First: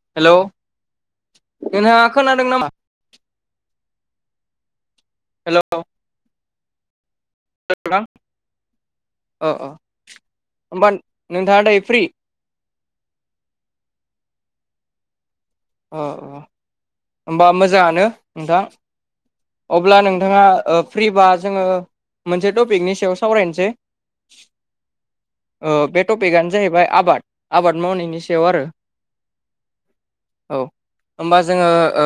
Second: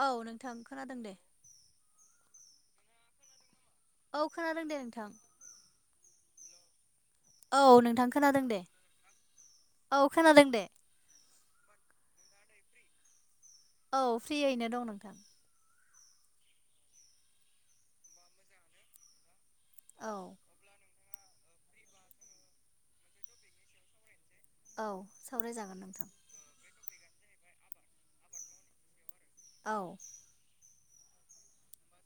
औ हेलौ नोंथां खोनादों दे नोंथाङा खोनादों नामा? औ खोनादों दे नोंथां। हेलौ औ खोनादोना नोंथां खोनादों दे अ अ औ खोनादों दे होमबा नोंथाङा दायो फ्रि? औ फ्रियैनो दं नोंथां। अ अ होमबा मोजाङानो नोंथां। अब्ला औ नोंथाङा ओ फ्रिबा जोङो मोनसे टपिकनि सायाव सावरायनोसै। औ सावरायजागोन नोंथां। तपिकआनो जाहैबाय आबाद। आबाद मावनायनि सायाव आरो औ। औ होमबा जोङो ओ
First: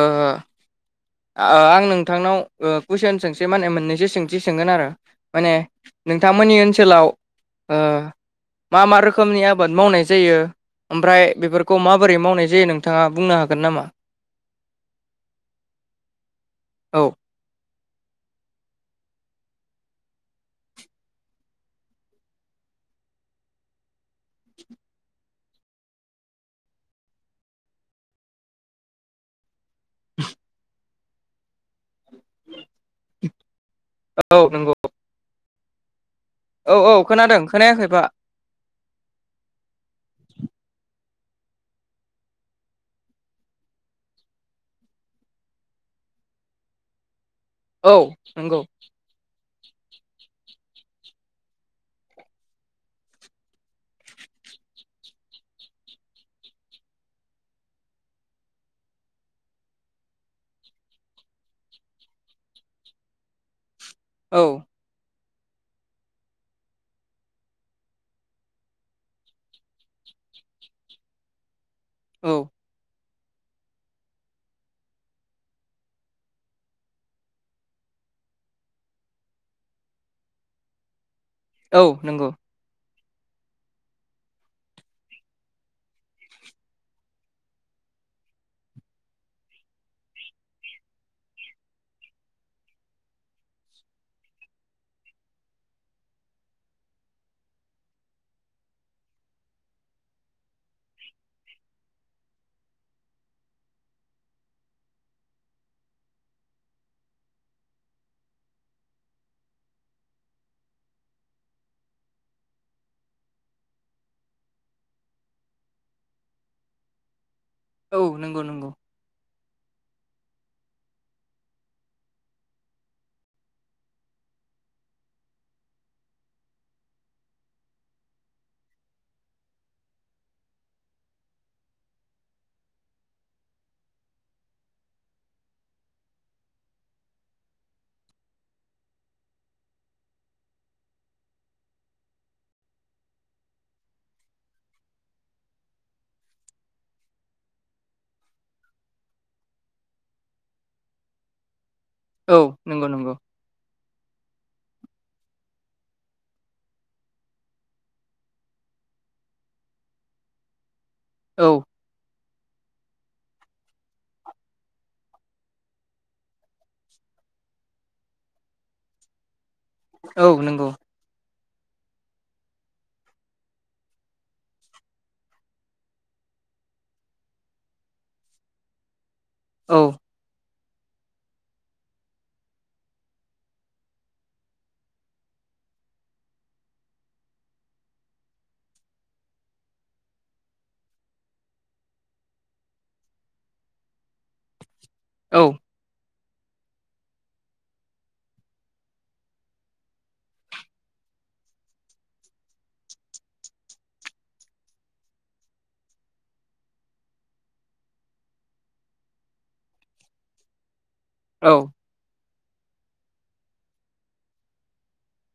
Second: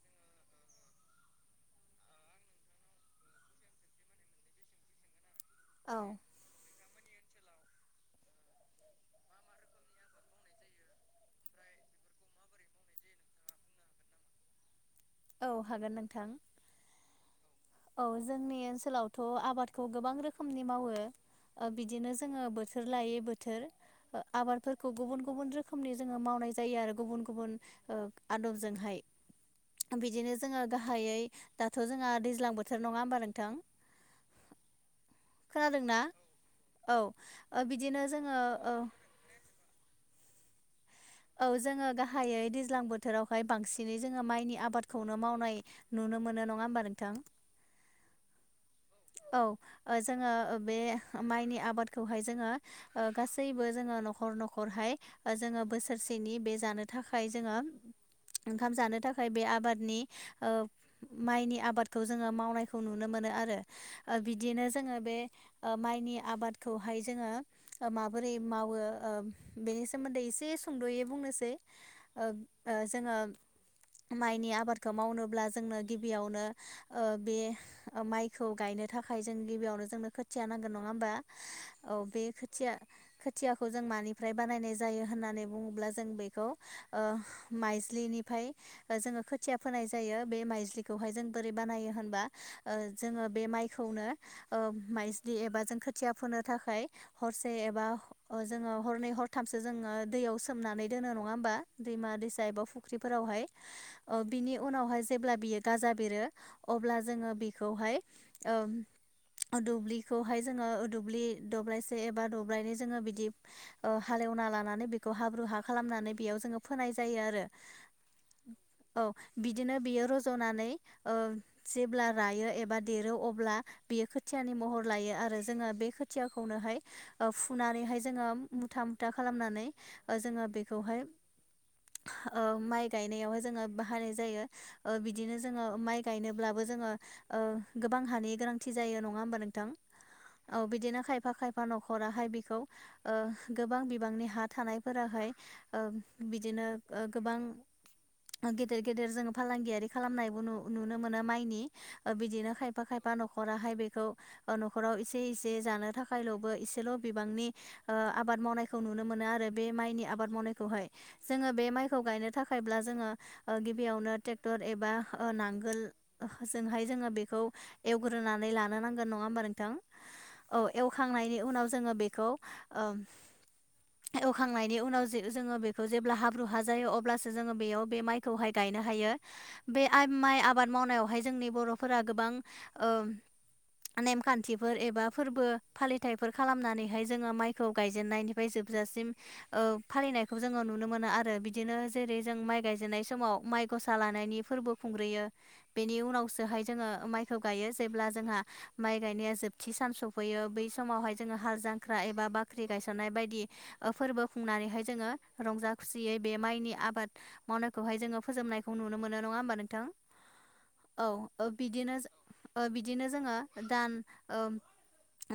आं नों नोंथांनाव ओ कुइस सोंनोसै माने मोननैसो सोंथि सोंगोन आरो माने औ नोंथां थांमोननि ओनसोलाव मा-मा रोखोमनि आबाद मावनाय जायो। ओमफ्राय बेफोरखौ माबोरै मावनाय जायो नोंथाङा बुंनो हागोन नामा? औ हागोन नोंथां। औ। औ जोंनि ओनसोलावथ' आबादखौ गोबां रोखोमनि मावो। ओ बिदिनो जोङो बोथोर लायै बोथोर आबादफोरखौ गुबुन गुबुन रोखोमनि जोङो मावनाय जायो आरो गुबुन गुबुन ओ आदबजोंहाय। बिदिनो जोङो गाहायै दाथ' जोंहा दैज्लां बोथो- थोर नङा होमबा नोंथां? औ नंगौ। खोनादोंना? औ ओ बिदिनो जोङो औ औ जोङो गाहायै दैज्लां बोथोरावहाय बांसिनै जोङो माइनि आबादखौनो मावनाय नुनो मोनो नङा होमबा नोंथां? औ नंगौ। औ ओ जोङो बे माइनि आबादखौहाय जोङो ओ गासैबो जोङो न'खर न'खरहाय जोङो बोसोरसेनि बे जानो थाखाय जोङो ओंखाम जानो थाखाय बे आबादनि ओ माइनि आबादखौ जोङो मावनायखौ नुनो मोनो आरो ओ औ बिदिनो जोङो बे ओ माइनि आबादखौहाय जोङो माबोरै मावो ओ बेनि सोमोन्दै एसे- सुंद'यै बुंनोसै ओ औ ओ जोङो माइनि आबादखौ मावनोब्ला जोंनो गिबियावनो ओ बे माइखौ गायनो थाखाय जों गिबियावनो जोंनो खोथिया नांगोन। नङा होमबा? औ बे खोथिया खोथियाखौ जों मानिफ्राय बानायनाय जायो होननानै बुङोब्ला जों बेखौ ओ माइज्लिनिफ्राय जोङो खोथिया फोनाय जायो बे माइज्लिखौहाय जों बोरै बानायो होनबा। जोङो बे माइ- खौनो ओ माइज्लि एबा जों खोथिया फोनो थाखाय हरसे एबा जोङो हरनै हरथामसो जोङो दैयाव सोमनानै दोनो नङा होमबा? दैमा-दैसा एबा फुख्रिफोरावहाय ओ बिनि उनावहाय जेब्ला बियो गाजा बेरो अब्ला जोङो बिखौहाय ओम दुब्लिखौहाय जोङो दुब्लि दब्लायसे एबा दब्लायनै जोङो बिदि ओ हालेवना लानानै बेखौ हाब्रु हा खालामनानै बेयाव जोङो फोनाय जायो आरो। औ नंगौ नंगौ। औ बिदिनो बियो रज'नानै ओ जेब्ला रायो एबा देरो अब्ला बियो खोथियानि महर लायो आरो जोङो बे खोथियाखौनोहाय ओ फुनानैहाय जोङो मुथा मुथा खालामनानै ओ जोङो बेखौहाय ओ माइ गायनायावहाय जोङो बाहायनाय जायो। ओ बिदिनो जोङो माइ गायनोब्लाबो जोङो ओ गोबां हानि गोनांथि जायो। नङा होमबा नोंथां? औ बिदिनो खायफा-खायफा न'खराहाय बिखौ ओ गोबां बिबांनि हा- थानायफोराहाय ओ बिदिनो गोबां गेदेर गेदेर जोङो फालांगियारि खालामनायबो नु-नुनो मोनो माइनि औ बिदिनो खायफा नंगौ खायफा नंगौ न'ख- न'खराहाय बेखौ ओ न'खराव एसे इसे जानो थाखायल'बो एसेल' बिबांनि ओ आबाद मावनायखौ नुनो मोनो आरो बे माइनि आबाद मावनायखौहाय। औ जोङो बे माइखौ गायनो थाखाय- ब्ला जोङो गिबियावनो ट्रेक्टर एबा ओ नांगोल ओ हजोंहाय जोङो बेखौ एवग्रोनानै लानो नांगोन नङा होमबा नोंथां? औ एवखांनायनि उनाव जोङो बेखौ ओ एवखांनायनि उनाव जे जोङो बेखौ जेब्ला हाब्रु हा जायो अब्लासो जोङो बेयाव बे माइखौहाय गायनो हायो। औ बे माइ आबाद मावनायावहाय जोंनि बर'फोरा गोबां नेमखान्थिफोर एबा फोरबो फालिथायाइफोर खालामनानैहाय जोङो माइखौ गायजेननायनिफ्राय जोब जासिम फालिनायखौ जोङो नुनो मोनो आरो बिदिनो जेरै जों माइ गायजेननाय समाव माइ गसा लानायनि फोरबो खुंग्रोयो औ बेनि उनावसोहाय जोङो माइ खौ गायो जेब्ला जोंहा माइ गायनाया जोबथि साम सफैयो बै समावहाय जोङो हाल जांख्रा एबा बा फाख्रि गायसननाय बायदि फोरबो खुंनानैहाय जोङो रंजा खुसियै बे माइनि आबाद मावनायखौहाय जोङो फोजोबनायखौ नुनो मोनो नङा होमबा नोंथां [inaudible] औ बिदिनो बिदिनो जोङो दान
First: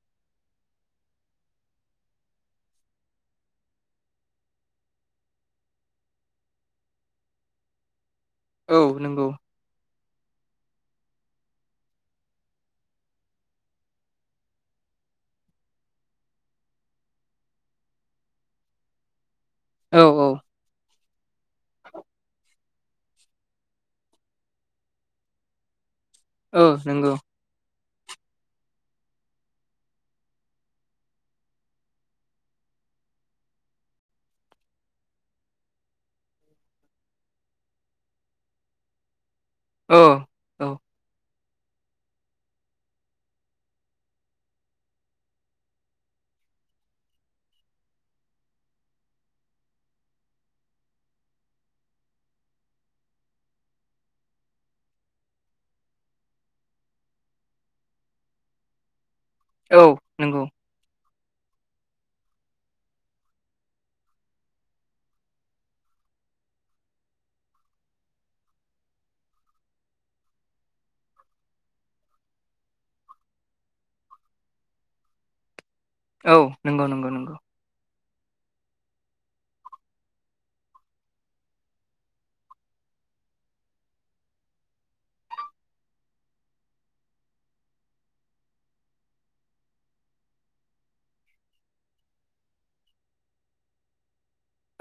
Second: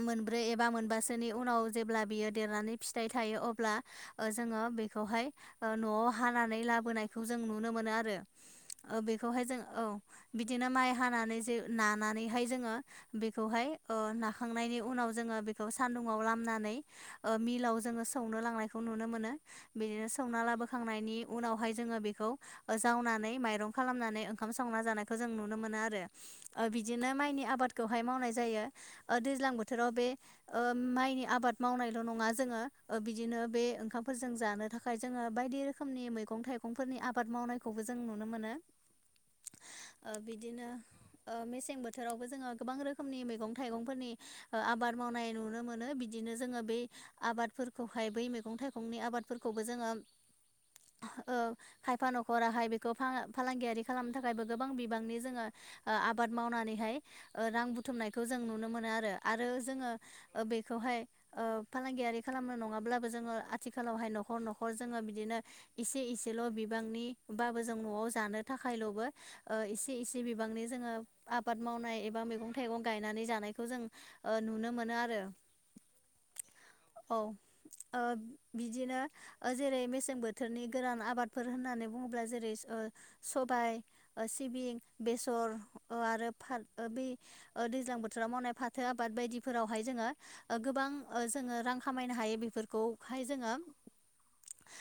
मोनब्रै एबा मोनबासोनि उनाव जेब्ला बियो देरनानै फिथाइ थायो अब्ला ओ जोङो बेखौहाय न'आव हानानै लाबोनायखौ जों नुनो मोनो आरो औ ओ नंगौ बेखौहाय जों औ बिदिनो माइ हानानै जे नानानैहाय जोङो बेखौहाय ओ नाखांनायनि उनाव जोङो बेखौ सान्दुुंआव लामनानै ओ मिलाव जोङो सौनो लांनायखौ नुनो मोनो औ बिदिनो औ सौना लाबोखांनायनि उनावहाय जोङो बेखौ जावनानै माइरं खालामनानै ओंखाम संना जानायखौ जों नुनो मोनो आरो। ओ औ बिदिनो नंगौ माइनि आबाद- खौहाय मावनाय जायो। ओ दैज्लां बोथोराव बे ओ माइनि आबाद मावनायल' नङा जोङो ओ बिदिनो बे ओंखामफोरजों जानो थाखाय जोङो बायदि रोखोमनि मैगं-थाइगं मैगंफोरनि आबाद मावनायखौबो जों नुनो मोनो। [inaudible] औ ओ औ बिदिनो ओ मेसें बोथोरावबो जोङो गोबां रोखोमनि मैगं थाइगंफोरनि आबाद मावनाय नुनो मोनो बि दिनो जोङो बै आबादफोरखौहाय बै मैगं थाइगंनि आबादफोरखौबो जोङो ओ खायफा न'खराहाय बेखौ फां-फालांगियारि खालामनो थाखायबो गोबां बिबांनि जोङो ओ आबाद मावनानै हाय ओ रां बुथुमनायखौ नुनो मोनो आरो आरो औ जोङो नंगौ बेखौहाय ओ फालांगियारि खालामनो नङाब्लाबो जोङो आथिखालावहाय न'खर-न'खर जोङो बिदिनो इसे-इसेल' बिबांनि बाबो जों न'आव जानो थाखायल'बो ओ एसे-एसे ओ नुनो मोनो आरो औ औ नंगौ-नंगौ-नंगौ ओ बिदिनो ओ जेरै मेसें बोथोरनि गोरान आबादफोर होननानै बुङोब्ला जेरै सो ओ सबाय ओ सिबिं बेसर ओ आरो फार बै ओ दैज्लां बोथोराव मावनाय फाथो आबाद बायदिफोरावहाय जोङो ओ गोबां जोङो रां खामायनो हायो बेफोरखौहाय जोङो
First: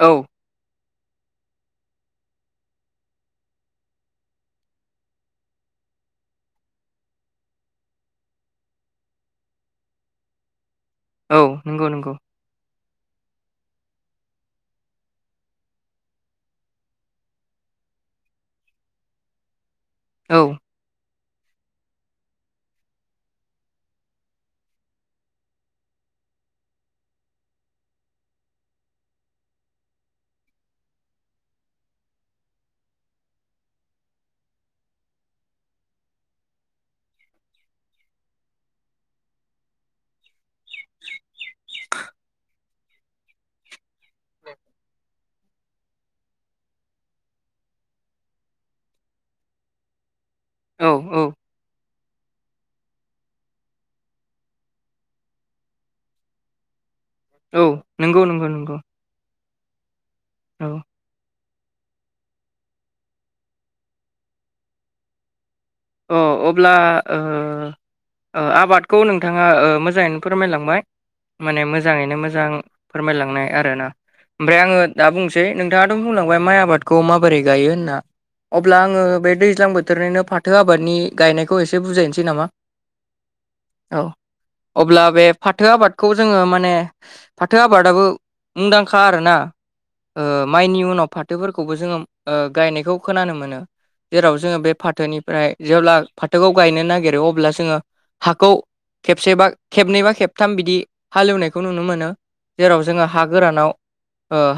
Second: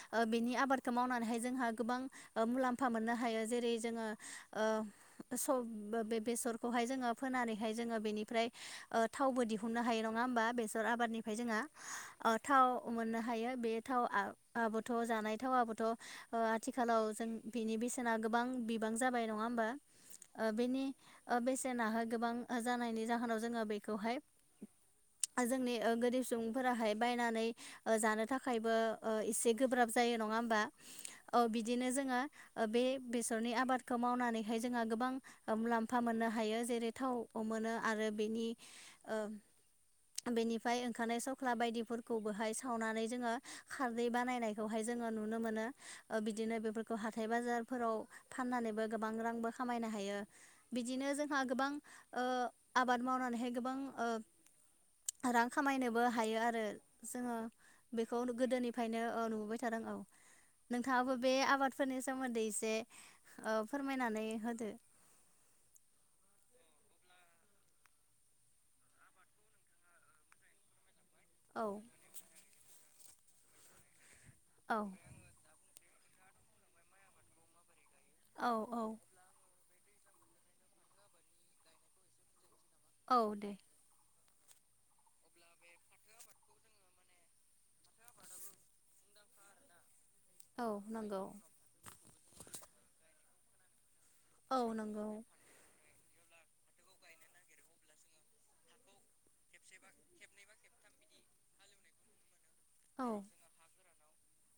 औ बिनि आबाद खौ मावनानैहाय जोंहा गोबां ओ मुलाम्फा मोननो हायो जेरै जोङो [unintelligible] थावबो दिहुननो हायो नङा होमबा बेसर आबादनिफ्राय औ जोंङो नंगौ नंगौ ओ थाव मोननो हायो बे थावआ आबोथ' जानाय थाव आबोथ' ओ आथिखालाव जों बिनि बेसेना गोबां बिबां जाबाय नङा होमबा औ ओ बेनि ओ बेसेनाहाय गोबां जानायनि जाहोनाव जोङो बेखौहाय जोंनि ओ गोरिब सुबुंफोराहाय बायनानै जानो थाखायबो ओ एसे गोब्राब जायो नङा होमबा बिदिनो जोङो बे बेसरनि आबादखौ मावनानैहाय जोंहा गोबां ओ मुलाम्फा मोननो हायो जेरै थाव मोनो आरो बेनि ओ बेनिफ्राय ओंखारनाय सख्ला बायदिफोरखौबोहाय सावनानै जोङो खारदै बानायनायखौहाय जोङो नुनो मोनो ओ बिदिनो बे खौ हाथाइ बाजारफोराव फाननानैबो गोबां रांबो खामायनो हायो। औ बिदिनो औ जोंहा गोबां ओ आबाद मावनानैहाय गोबां ओ रां खामायनोबो हायो आरो जोङो औ बेखौ नंगौ नंगौ नंगौ गोदोनिफ्रायनो ओ नुबोबाय थादों औ औ नोंथाङाबो बे आबादफोरनि सोमोन्दै एसे ओ फोरमायनानै होदो। अ अब्ला ओ ओ आबादखौ नोंथाङा ओ मोजाङैनो फोरमायलांबाय माने औ मोजाङैनो मोजां फोरमायलांनाय आरो ना ओमफ्राय आङो औ दा बुं सै नोंथाङाथ' बुंलांबाय माइ आबादखौ माबोरै गायो होनना औ अब्ला औ आङो बे दैज्लां बोथोरनिनो फाथो आबादनि गायनायखौ एसे बुजायनोसै नामा औ दे औ अब्ला बे फाथो आबादखौ जोङो माने फाथो आबादाबो मुंदांखा आरोना ओ औ माइनि उनाव नंगौ फाथोफोर खौबो जोंङो गायनाय खोनानो मोनो जेराव जोंङो औ बे नंगौ फाथोनि फ्राय जेब्ला फाथोखौ गायनो नागिरो अब्ला जोङो हाखौ खेबसेबा खेबनैबा खेबथाम बिदि हालेवनायखौ नुनो मोनो जेराव जोङो हा औ गोरानाव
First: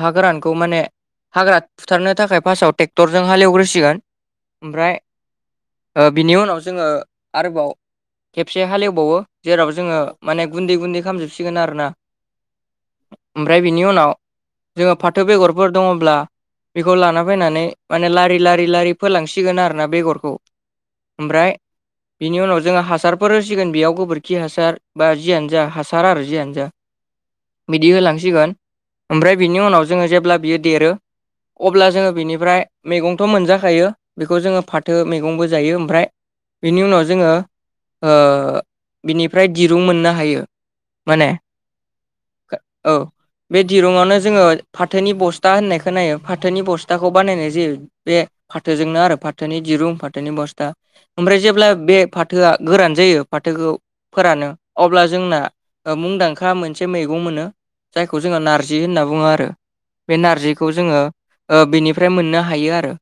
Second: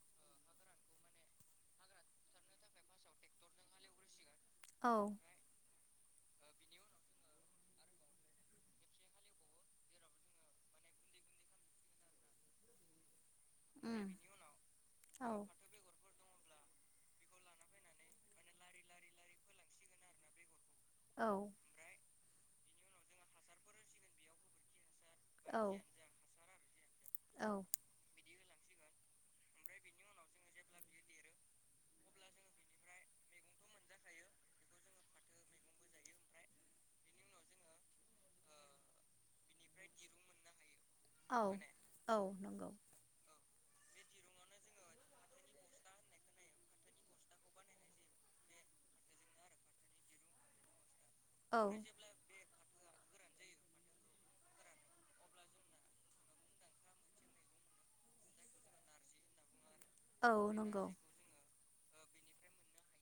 हा गोरानखौ माने हाग्रा फुथारनो थाखाय फास्टाआव ट्रेक्टरजों हालेवग्रोसिगोन ओमफ्राय औ ओ बिनि उनाव जोङो आरोबाव खेबसे हालेवबावो जेराव जोङो माने गुन्दै गुन्दै खालामामजोबसिगोन आरो ना ओमफ्राय बिनि उनाव उम जोङो फाथो औ बेगरफोर दङब्ला बेखौ लाना फैनानै माने लारि लारि लारि फोलांसिगोन आरोना बेगर खौ औ ओमफ्राय बिनि उनाव जोङो हासारफोर होसिगोन बेयाव गोबोरखि हासार बा जियानो जा औ हासारा आरो जियानो जा औ बिदि होलांसिगोन ओमफ्राय बिनि उनाव जोङो जेब्ला बियो देरो। अब्ला जोङो बिनिफ्राय मैगंथ' मोनजाखायो बेखौ जोङो फा थो मैगंबो जायो ओमफ्राय बिनि उनाव जोङो ओ बिनिफ्राय दिरुं मोननो हायो माने औ औ नंगौ औ बे दिरुंआवनो जोङो फाथोनि बस्था होननायखौ नायो फाथोनि बस्थाखौ बानायनाय जायो। बे फाथोजोंनो आरो फाथोनि दिरुं फाथोनि बस्था ओमफ्राय औ जेब्ला बे फा थोआ गोरान जायो फाथोखौ फोरानो अब्ला जोंना मुंदांखा मोनसे मैगं मोनो जायखौ जोङो नारजि होनना बुङो आरो बे औ नारजिखौ नंगौ जोङो ओ बेनिफ्राय मोननो हायो आरो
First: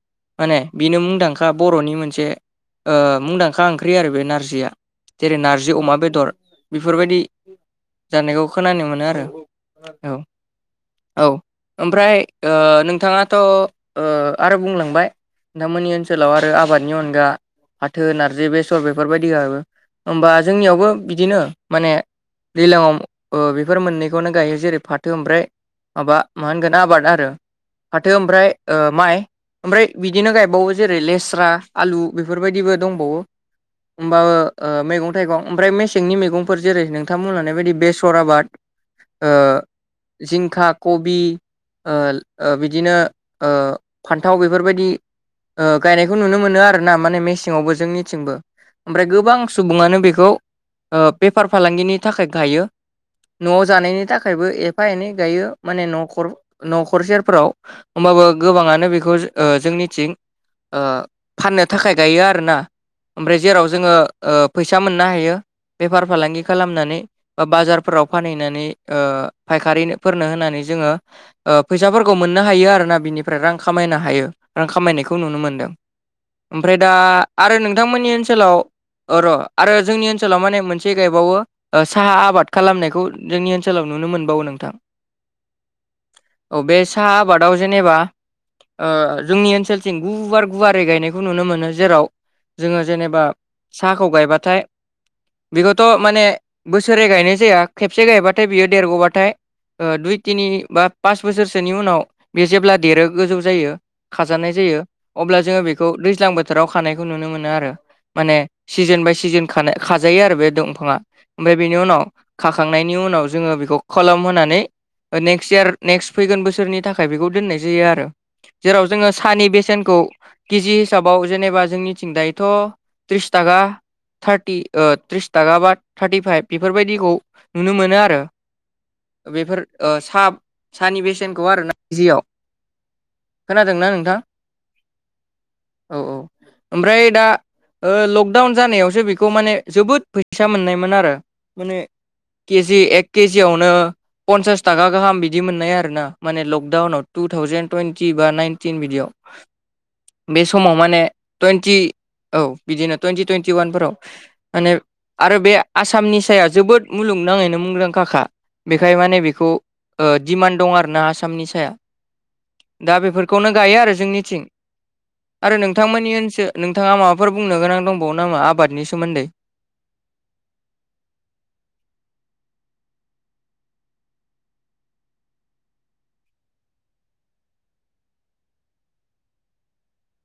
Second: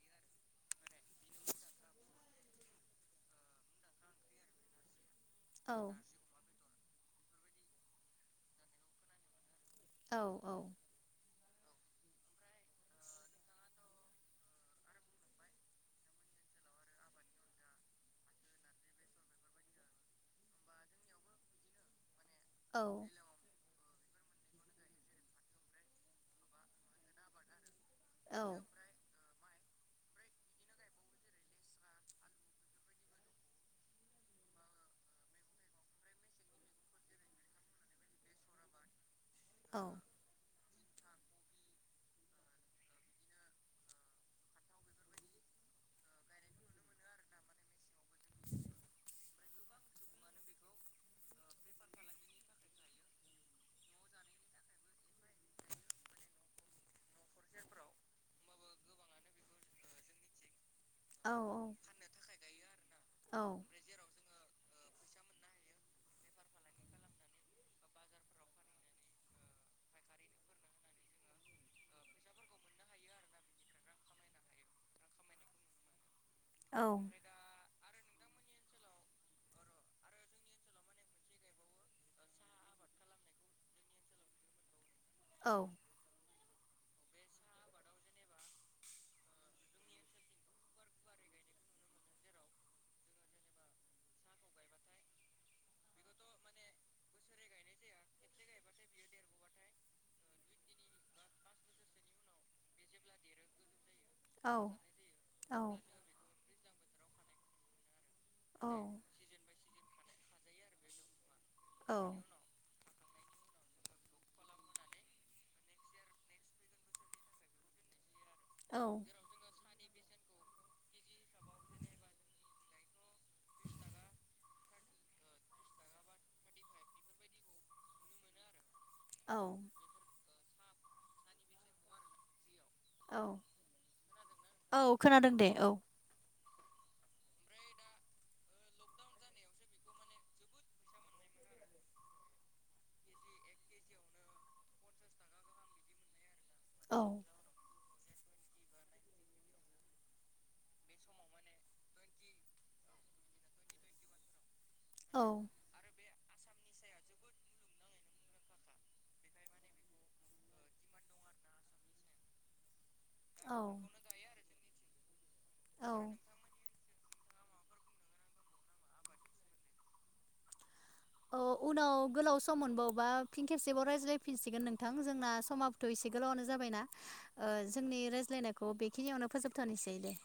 माने बेनो मुंदां खा बर'नि मोनसे ओ मुंदांखा ओंख्रि आरो बे नारजिया जेरै नारजि औ अमा बेदर बेफोरबायदि जानायखौ खोनानो मोनो आरो औ औ ओमफ्राय ओ नोंथाङाथ' ओ आरो बुंलांबाय नोंथांमोननि ओनसोलाव आरो आबादनि अनगा फाथो नारजि बेसर बेफोरबायदिाबो होमबा जोंनियावबो बिदिनो माने बिलं औ ओ बेफोर मोननैखौनो गायो जेरै फाथो ओमफ्राय माबा मा होनगोन ना आबाद आरो फाथो औ ओमफ्राय ओ माइ ओमफ्राय बिदिनो गायबावो। जेरै लेस्रा आलु बेफोरबायदिबो दंबावो। होमबाबो ओ मैगं-थाइगं ओमफ्राय मेसेंनि मैगंफोर जेरै नोंथांमोनानाय बायदि बेसर आबाद ओ औ जिंखा, कबि ओ ओ बिदिनो ओ फान्थाव बेफोरबायदि ओ गायनायखौ नुनो मोनो आरो ना माने मेसेंावबो जोंनि थिंबो ओमफ्राय गोबां सुबुङानो बेखौ ओ बेफार फालांगिनि थाखाय गायो। न'आव जानायनि थाखायबो एफा एनै गायो माने नख न'खरसे फोराव होमबाबो गोबाङानो बेखौ जो ओ जोंनिथिं फाननो थाखाय गायो आरोना औ ओमफ्राय जेराव जोङो फैसा मोननो हायो। बेफार फालांगि खालामनानै बा-बाजारफोराव फानहैनानै ओ फायखारिनो फोरनो होनानै जोङो ओ फैसाफोरखौ मोननो हायो आरो ना बिनिफ्राय रां खामायनो हायो रां खामायनायखो खौ नुनो मोनदों ओमफ्राय दा आरो नोंथांमोननि ओनसोलाव अ र' आरो जोंनि ओनसोलाव माने मोनसे गायबावो। साहा आबाद खालामनायखौ जोंनि ओनसोलाव नुनो मोनबावो नोंथां। औ औ बे साहा आबादाव जेनेबा जोंनि ओ ओनसोल जों गुवार गुवारै गायनायखौ नुनो मोनो जेराव जोङो जेनेबा साहाखौ गायबाथाय बेखौथ' माने बोसोरै गायनाय जाया खेबसे गायबाथाय बियो देरग'बाथाय दुइ तिनि बा पास बोसोरसोनि उनाव बे जेब्ला देरो गोजौ जायो खाजा औ जायो अब्ला औ जोङो बेखौ दैज्लां बोथोराव खानायखौ नुनो मोनो आरो माने औ सिजोन बाय सिजोन खाजायो आरो बे दंफाङा ओमफाय बेनि औ उनाव खाखांनायनि उनाव जोङो बेखौ खलम होनानै नेक्स्ट इयार नेक्स्ट फैगोन बोसोरनि थाखाय बेखौ दोननाय जायो आरो जेराव जोङो साहानि बेसेनखौ केजि हिसाबाव जेनेबा जोंनिथिं दायोथ' त्रिस थाका थारटि ओ थ्रिस थाखा बा थार्टि फाइभ बेफोरबायदिखौ नुनो मोनो आरो औ बेफोर ओ साह-साहानि बेसेनखौ आरोना। जियाव औ खोनादोंना नों औ खोनादों दे औ। औ-औ ओमफ्राय दा लकडाउन जानायावसो बेखौ माने जोबोद फैसा मोननायमोन आरो माने केजि एक केजियावनो पन्सास थाखा गाहाम बिदि मोननाय आरो ना माने लक औ दावनाव टु थावजेन टुइनटि बा नाइनटिन बिदियाव। बे समाव माने टुइन्टि औ बिदिनो टुइन्टि टुइन्टि ववानफोराव माने औ आरो बे आसामनि साया जोबोद मुलुगनाङैनो मुंदांखाखा। बेखाय माने बेखौ ओ दिमान्ड दं आरोना आसामनि साया दा बेफोर खौनो औ गायो आरो जोंनिथिं आरो औ नोंथांमोननि ओनसो नोंथाङा माबाफोर बुंनो गोनां दंबावो नामा आबादनि सोमोन्दै? अ उनाव गोलाव सम मोनबावबा फिन खेबसेबाव रायज्लायफिनसिगोन नोंथां जोंना समा थ' एसे गोलावनो जाबायना ओ जोंनि रायज्लायनायखौ बेखिनियावनो फोजोबथ'नोसै दे।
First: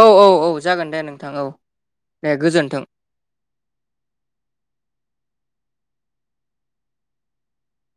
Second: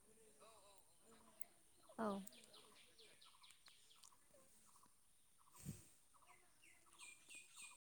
औ-औ-औ जागोन दे नोंथां औ औ दे गोजोन्थों। [inaudible]